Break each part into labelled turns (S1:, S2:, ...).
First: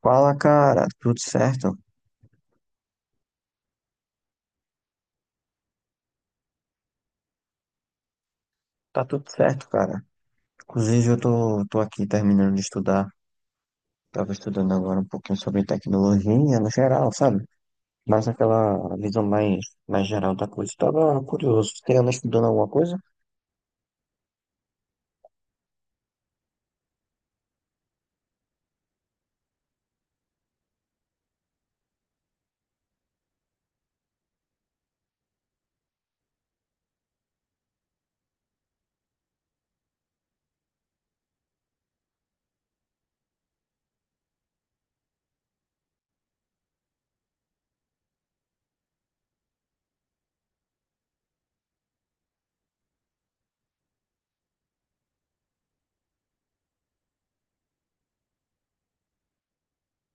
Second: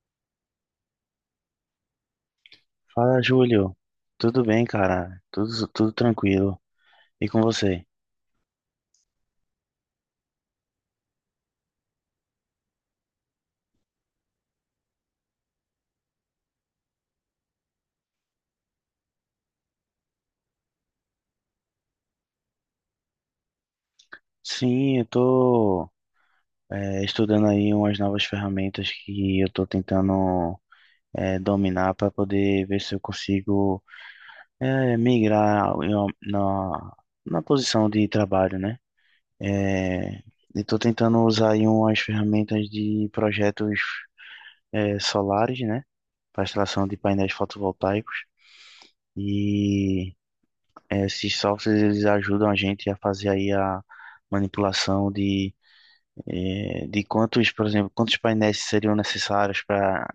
S1: Fala, cara, tudo certo?
S2: Fala, Júlio. Tudo bem, cara? Tudo tranquilo. E com você?
S1: Tá tudo certo, cara. Inclusive, eu tô aqui terminando de estudar. Tava estudando agora um pouquinho sobre tecnologia no geral, sabe? Mas aquela mais geral da coisa. Tava curioso. Você anda estudando alguma coisa?
S2: Sim, eu tô estudando aí umas novas ferramentas que eu tô tentando dominar para poder ver se eu consigo migrar na posição de trabalho, né? É, e tô tentando usar aí umas ferramentas de projetos solares, né? Para instalação de painéis fotovoltaicos. e É, esses softwares eles ajudam a gente a fazer aí a manipulação de quantos, por exemplo, quantos painéis seriam necessários para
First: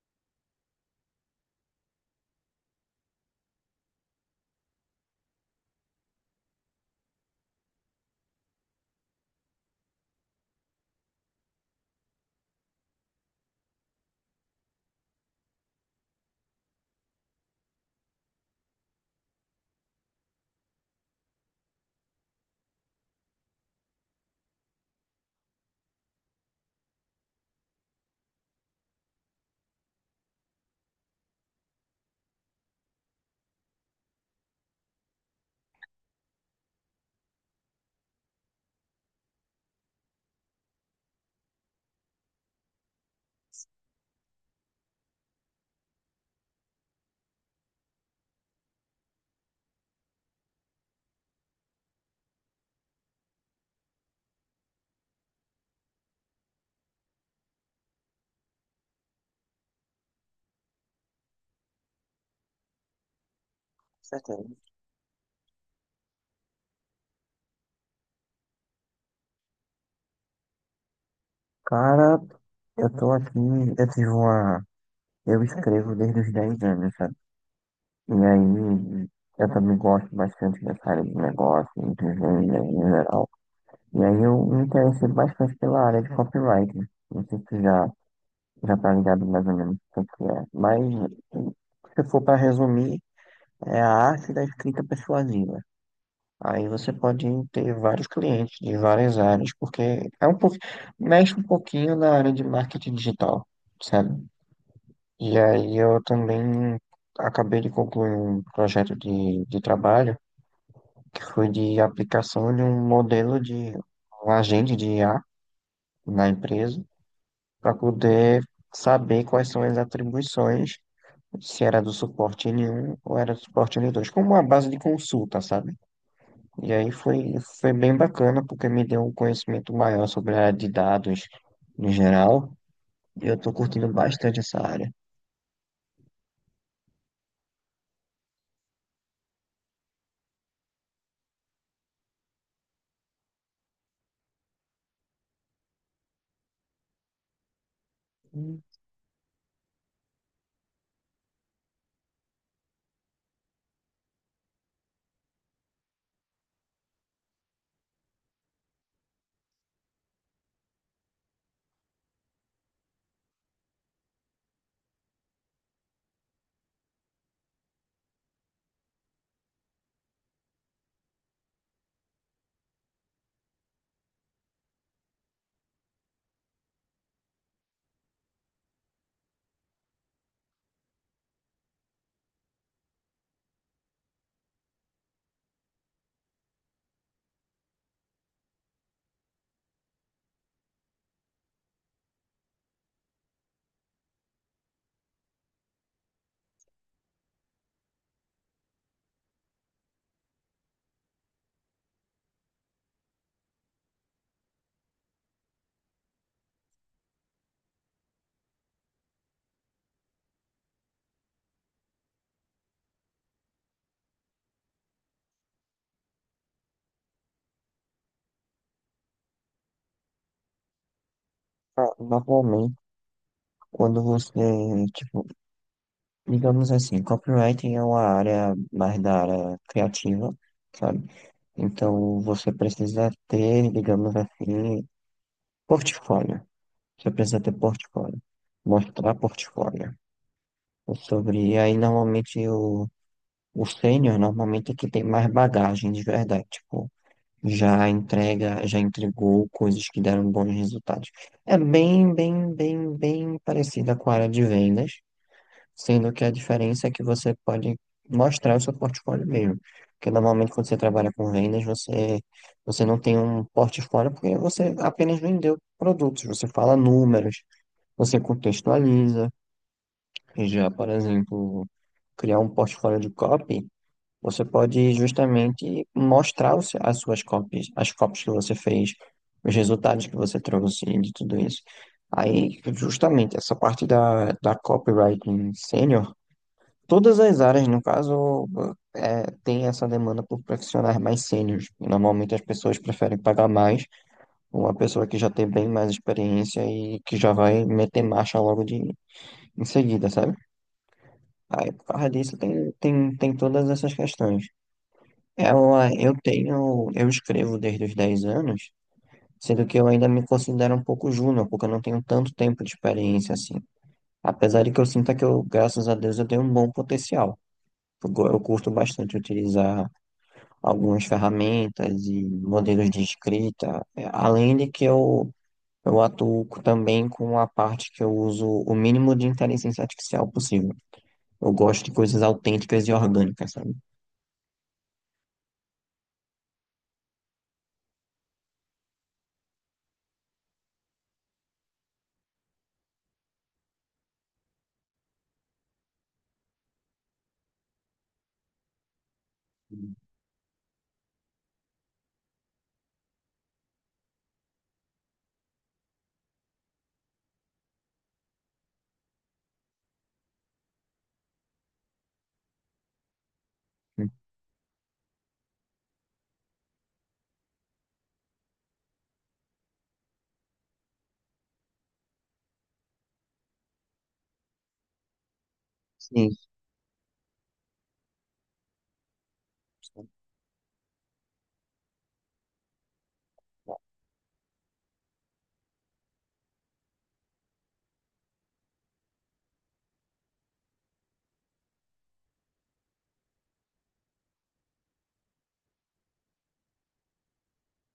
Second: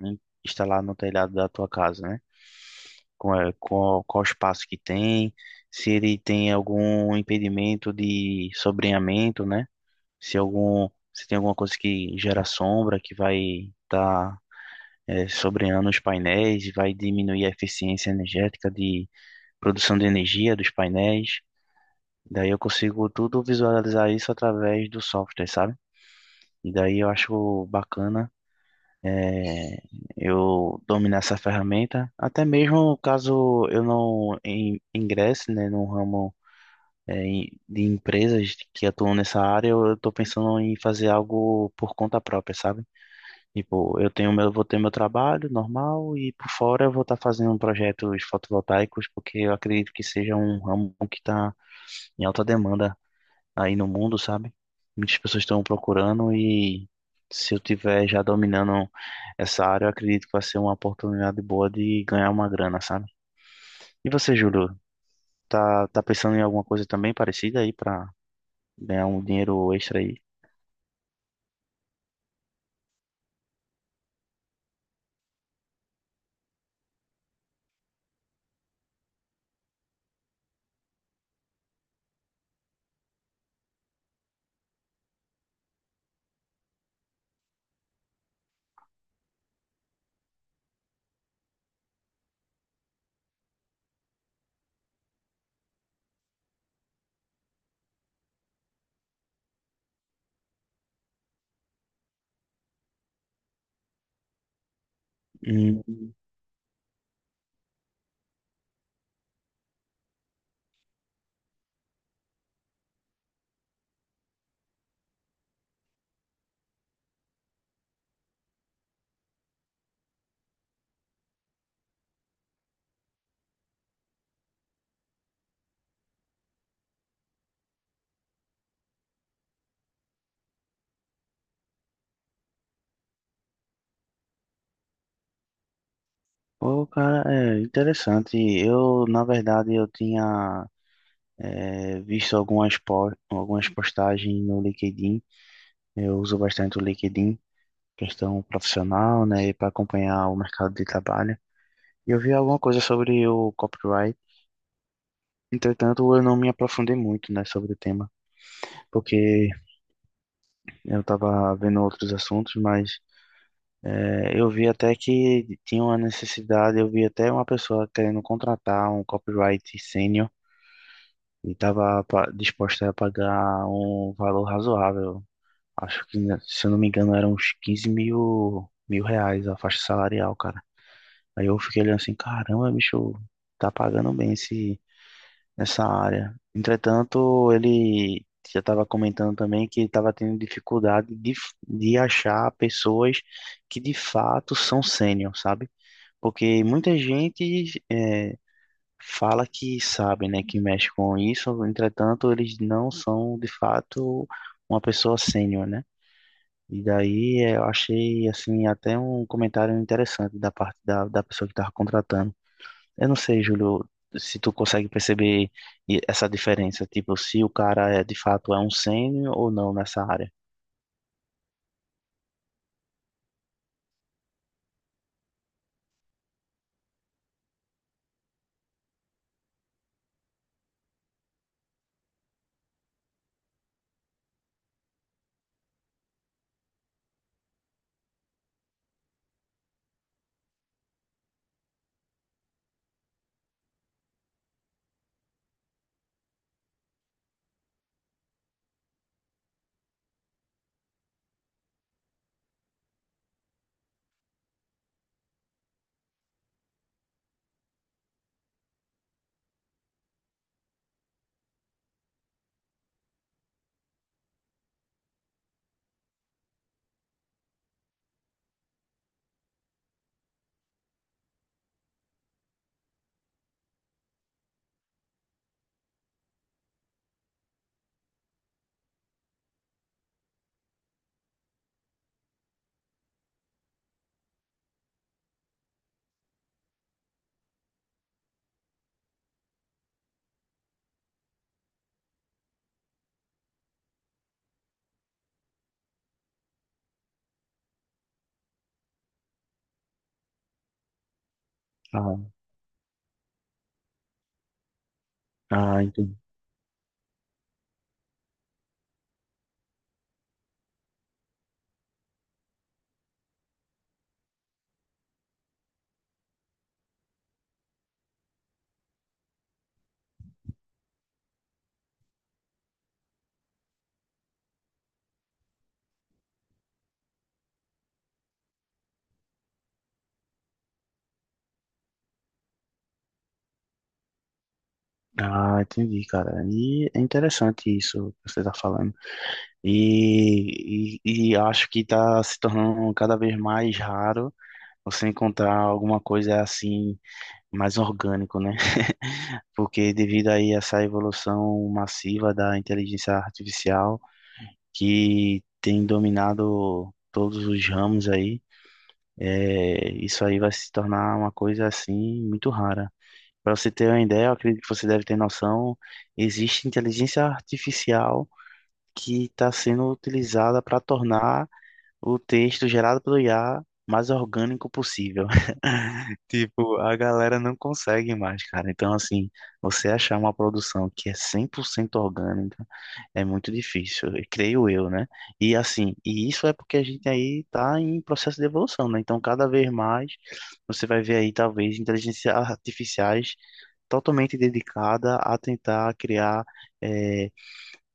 S2: instalar no telhado da tua casa, né? Qual qual espaço que tem, se ele tem algum impedimento de sobreamento, né? Se algum, se tem alguma coisa que gera sombra que vai estar, sobreando os painéis e vai diminuir a eficiência energética de produção de energia dos painéis. Daí eu consigo tudo visualizar isso através do software, sabe? E daí eu acho bacana é, eu dominar essa ferramenta, até mesmo caso eu ingresse, né, no ramo de empresas que atuam nessa área. Eu estou pensando em fazer algo por conta própria, sabe? Tipo, vou ter meu trabalho normal e, por fora, eu vou estar fazendo projetos fotovoltaicos, porque eu acredito que seja um ramo que está em alta demanda aí no mundo, sabe? Muitas pessoas estão procurando e, se eu tiver já dominando essa área, eu acredito que vai ser uma oportunidade boa de ganhar uma grana, sabe? E você,
S1: Certeza.
S2: Júlio, tá pensando em alguma coisa também parecida aí pra ganhar um dinheiro extra aí?
S1: Cara, eu tô aqui, eu tive uma. Eu escrevo desde os 10 anos, sabe? E aí, eu também gosto bastante dessa área de negócio, inteligência em geral. E aí eu me interessei bastante pela área de copyright. Não sei se já tá ligado mais ou menos o que que é. Mas se for para resumir, é a arte da escrita persuasiva. Aí você pode ter vários clientes de várias áreas, porque mexe um pouquinho na área de marketing digital, sabe? E aí eu
S2: Hum.
S1: também acabei de concluir um projeto de trabalho que foi de aplicação de um modelo de um agente de IA na empresa para poder saber quais são as atribuições, se era do suporte N1 ou era do suporte N2 como uma base de consulta, sabe? E aí foi bem bacana, porque me deu um conhecimento maior sobre a área de dados no geral, e eu tô curtindo bastante essa área.
S2: Pô, cara, é interessante. Eu, na verdade, eu tinha visto algumas, algumas postagens no LinkedIn. Eu uso bastante o LinkedIn, questão profissional, né, para acompanhar o mercado de trabalho. Eu vi alguma coisa sobre o copyright, entretanto eu não me aprofundei muito, né, sobre o tema, porque eu estava vendo outros assuntos, mas eu vi até que tinha uma necessidade, eu vi até uma pessoa querendo contratar um copyright sênior e estava disposta a pagar um valor razoável. Acho que, né, se eu não me engano, eram uns mil reais a faixa salarial, cara. Aí eu fiquei olhando assim, caramba, bicho, tá pagando bem esse nessa área. Entretanto, ele já estava comentando também que estava tendo dificuldade de achar pessoas que de fato são sênior, sabe? Porque muita gente fala que sabe, né, que mexe com isso, entretanto, eles não são de fato uma pessoa sênior, né? E daí eu achei assim até um comentário interessante da parte da pessoa que estava contratando. Eu não sei, Júlio, se tu consegue perceber essa diferença, tipo, se o cara é de fato um sênior ou não nessa área.
S1: Ah, normalmente, quando você, tipo, copywriting é uma área mais da área criativa, sabe? Então, você precisa ter, digamos assim, portfólio. Você precisa ter portfólio. Mostrar portfólio. Aí normalmente o sênior normalmente é que tem mais bagagem de verdade. Tipo, já entregou coisas que deram bons resultados. É bem parecida com a área de vendas, sendo que a diferença é que você pode mostrar o seu portfólio mesmo. Porque normalmente quando você trabalha com vendas, você não tem um portfólio porque você apenas vendeu produtos, você fala números, você contextualiza, e já, por exemplo, criar um portfólio de copy, você pode justamente mostrar o se- as suas copies, as copies que você fez, os resultados que você trouxe de tudo isso. Aí, justamente, essa parte da copywriting sênior, todas as áreas, no caso, é, tem essa demanda por profissionais mais sêniores. E, normalmente as pessoas preferem pagar mais uma pessoa que já tem bem mais experiência e que já vai meter marcha logo de em seguida, sabe? Aí, por causa
S2: Ah,
S1: disso, tem todas essas questões. Eu,
S2: ah,
S1: ah, eu
S2: entendi.
S1: tenho, eu escrevo desde os 10 anos, sendo que eu ainda me considero um pouco júnior, porque eu não tenho tanto tempo de experiência assim. Apesar de que eu sinta que eu, graças a Deus, eu tenho um bom potencial. Eu curto bastante utilizar algumas ferramentas e modelos de escrita. É, além de eu atuo também com a parte que eu uso o mínimo de inteligência artificial possível. Eu gosto de coisas autênticas e orgânicas, sabe?
S2: Ah, entendi, cara. E é interessante isso que você está falando. E acho que está se tornando cada vez mais raro você encontrar alguma coisa assim mais orgânico, né? Porque devido aí a essa evolução massiva da inteligência artificial que tem dominado todos os ramos aí. É, isso aí vai se tornar uma coisa assim muito rara. Para você ter uma ideia, eu acredito que você deve ter noção, existe inteligência artificial que está sendo utilizada para tornar o texto gerado pelo IA mais orgânico possível.
S1: Sim.
S2: Tipo, a galera não consegue mais, cara. Então, assim, você achar uma produção que é 100% orgânica é muito difícil, creio eu, né? E, assim, e isso é porque a gente aí tá em processo de evolução, né? Então, cada vez mais você vai ver aí, talvez, inteligências artificiais totalmente dedicada a tentar criar eh,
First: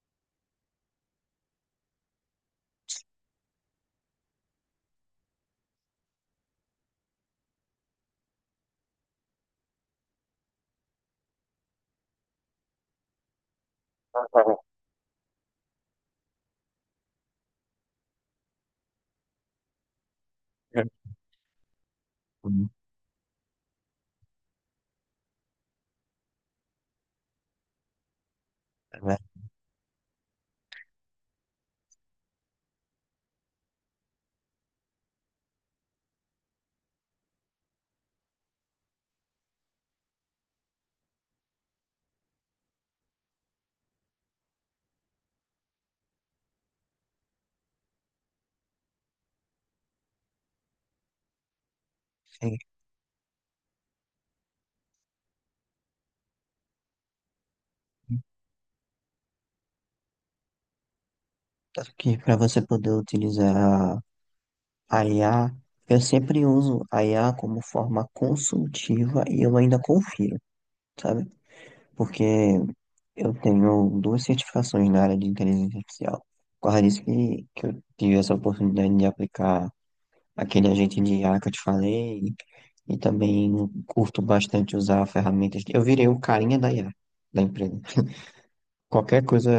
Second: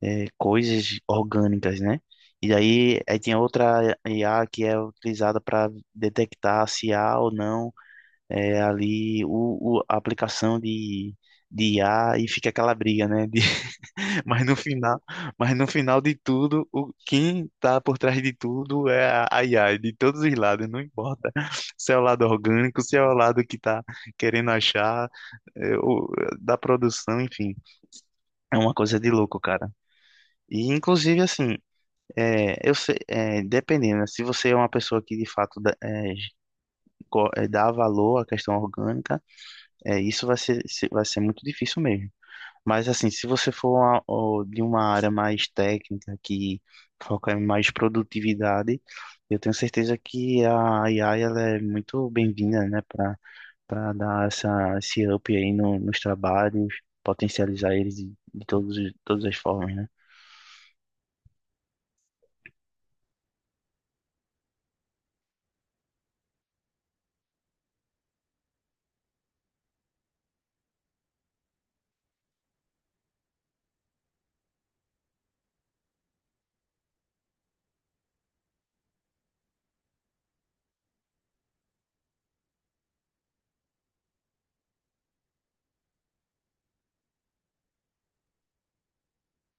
S2: coisas orgânicas, né? Aí tem outra IA que é utilizada para detectar se há ou não ali a aplicação de I a, e fica aquela briga, né? Mas no final, mas no final de tudo, quem tá por trás de tudo é a I a de todos os lados, não importa se é o lado orgânico, se é o lado que tá querendo achar, é, o- da produção, enfim, é uma coisa de louco, cara. E, inclusive, assim, eu sei, dependendo, né, se você é uma pessoa que de fato dá, dá valor à questão orgânica, é, isso vai ser, se- vai ser muito difícil mesmo. Mas assim, se você for de uma área mais técnica, que foca em mais produtividade, eu tenho certeza que a AI ela é muito bem-vinda, né, para dar esse up aí nos trabalhos, potencializar eles de todos, todas as formas, né?
S1: Tanto que para você poder utilizar a I a IA, eu sempre uso a IA como forma consultiva e eu ainda confio, sabe? Porque eu tenho duas certificações na área de inteligência artificial. Por causa disso que eu tive essa oportunidade de aplicar aquele agente de IA que eu te falei, e também curto bastante usar ferramentas. Eu virei o carinha da IA, da empresa. Qualquer coisa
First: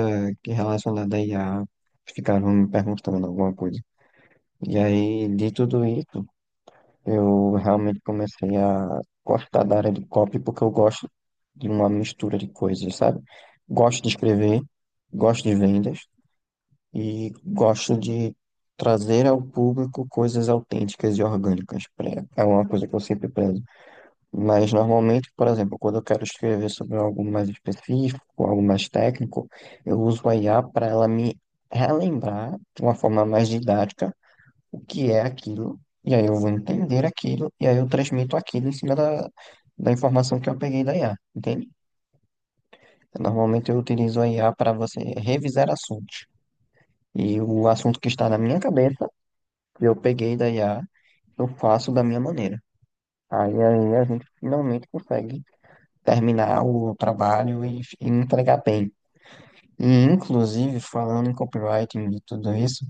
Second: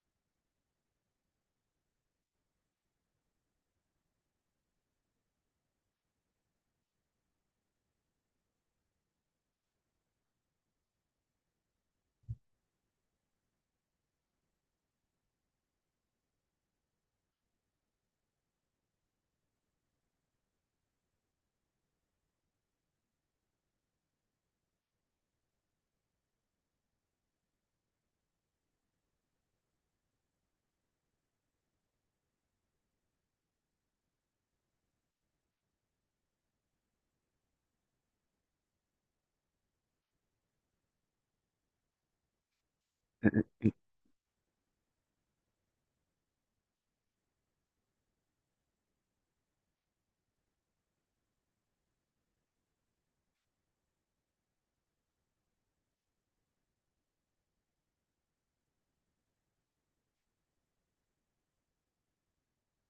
S1: que relacionada à IA, ficaram me perguntando alguma coisa. E aí, de tudo isso, eu realmente comecei a gostar da área de copy porque eu gosto de uma mistura de coisas, sabe? Gosto de escrever, gosto de vendas, e gosto de trazer ao público coisas autênticas e orgânicas. É uma coisa que eu sempre prezo. Mas normalmente, por exemplo, quando eu quero escrever sobre algo mais específico, algo mais técnico, eu uso a IA para ela me relembrar de uma forma mais didática o que é aquilo, e aí eu vou entender aquilo, e aí eu transmito aquilo em cima da informação que eu peguei da IA, entende? Normalmente eu utilizo a IA para você revisar assuntos. E o assunto que está na minha cabeça, eu peguei da IA, eu faço da minha maneira. Aí a gente finalmente consegue terminar o trabalho e entregar bem. E, inclusive, falando em copywriting e tudo isso,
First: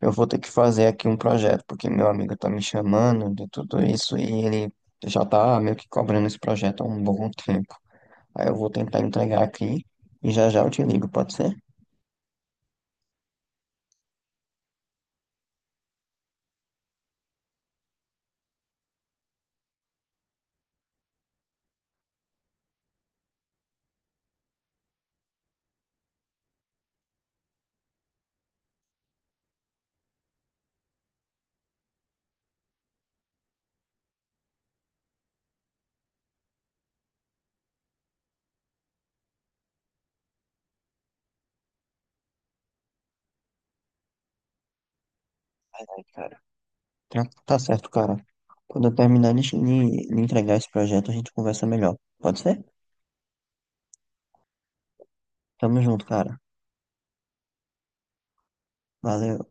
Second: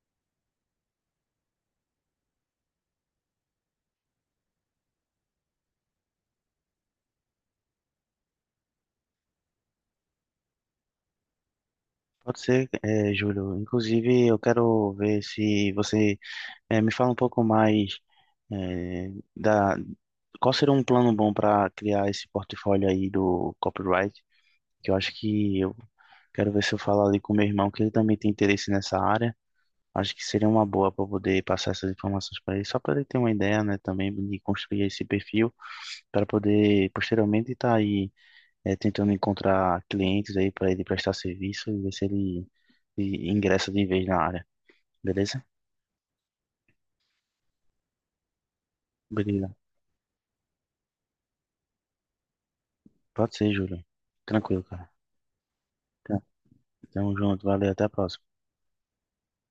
S1: eu vou ter que fazer aqui um projeto, porque meu amigo tá me chamando de tudo isso e ele já tá meio que cobrando esse projeto há um bom tempo. Aí eu vou tentar entregar aqui e já já eu te ligo, pode ser?
S2: Pode ser, é, Júlio. Inclusive, eu quero ver se você é, me fala um pouco mais é, da qual seria um plano bom para criar esse portfólio aí do copyright, que eu acho que eu quero ver se eu falo ali com meu irmão, que ele também tem interesse nessa área. Acho que seria uma boa para poder passar essas informações para ele, só para ele ter uma ideia, né, também de construir esse perfil para poder posteriormente estar aí tentando encontrar clientes aí para ele prestar serviço e ver se ele ingressa de vez na área. Beleza?
S1: Ai, cara. Tá certo, cara. Quando eu terminar de,
S2: Beleza.
S1: de de entregar esse projeto, a gente conversa melhor. Pode ser?
S2: Pode ser, Júlio. Tranquilo, cara.
S1: Tamo junto, cara.
S2: Tamo junto, valeu, até a próxima.
S1: Valeu.